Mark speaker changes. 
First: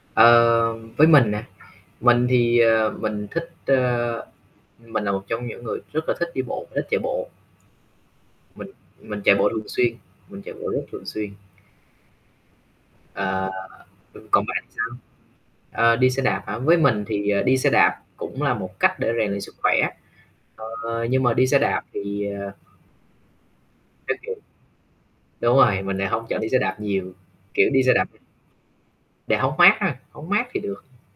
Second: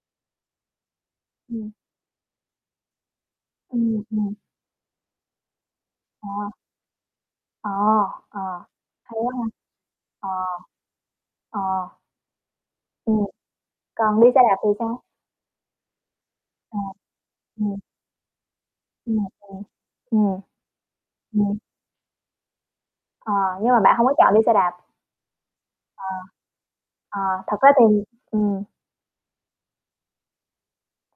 Speaker 1: Ờ. Với mình nè,
Speaker 2: Ừm.
Speaker 1: mình thì, ờ, mình thích,
Speaker 2: Ừm,
Speaker 1: ơ
Speaker 2: ừm.
Speaker 1: mình là một trong những người rất là thích đi
Speaker 2: À.
Speaker 1: bộ, và thích chạy bộ.
Speaker 2: À, à,
Speaker 1: Mình
Speaker 2: thế
Speaker 1: mình chạy bộ thường xuyên,
Speaker 2: ha?
Speaker 1: mình
Speaker 2: À.
Speaker 1: chạy bộ rất thường xuyên.
Speaker 2: À. Ừm,
Speaker 1: À.
Speaker 2: còn
Speaker 1: Ừm,
Speaker 2: đi xe
Speaker 1: còn
Speaker 2: đạp
Speaker 1: bạn
Speaker 2: thì
Speaker 1: thì sao?
Speaker 2: sao?
Speaker 1: À, đi xe đạp hả? Với
Speaker 2: À,
Speaker 1: mình thì, à, đi xe
Speaker 2: ừm.
Speaker 1: đạp cũng là một cách để
Speaker 2: Ừm,
Speaker 1: rèn luyện sức
Speaker 2: ừm,
Speaker 1: khỏe,
Speaker 2: ừm.
Speaker 1: ờ, nhưng mà đi
Speaker 2: Ừm.
Speaker 1: xe đạp thì, ờ
Speaker 2: Ờ, nhưng mà bạn hông có
Speaker 1: tiết
Speaker 2: chọn
Speaker 1: kiệm.
Speaker 2: đi xe đạp.
Speaker 1: Đúng rồi, mình
Speaker 2: Ờ.
Speaker 1: lại hông chọn đi xe đạp nhiều,
Speaker 2: Ờ, thực ra
Speaker 1: kiểu, đi
Speaker 2: thì
Speaker 1: xe đạp
Speaker 2: ừm.
Speaker 1: để hóng mát ha, hóng mát thì được.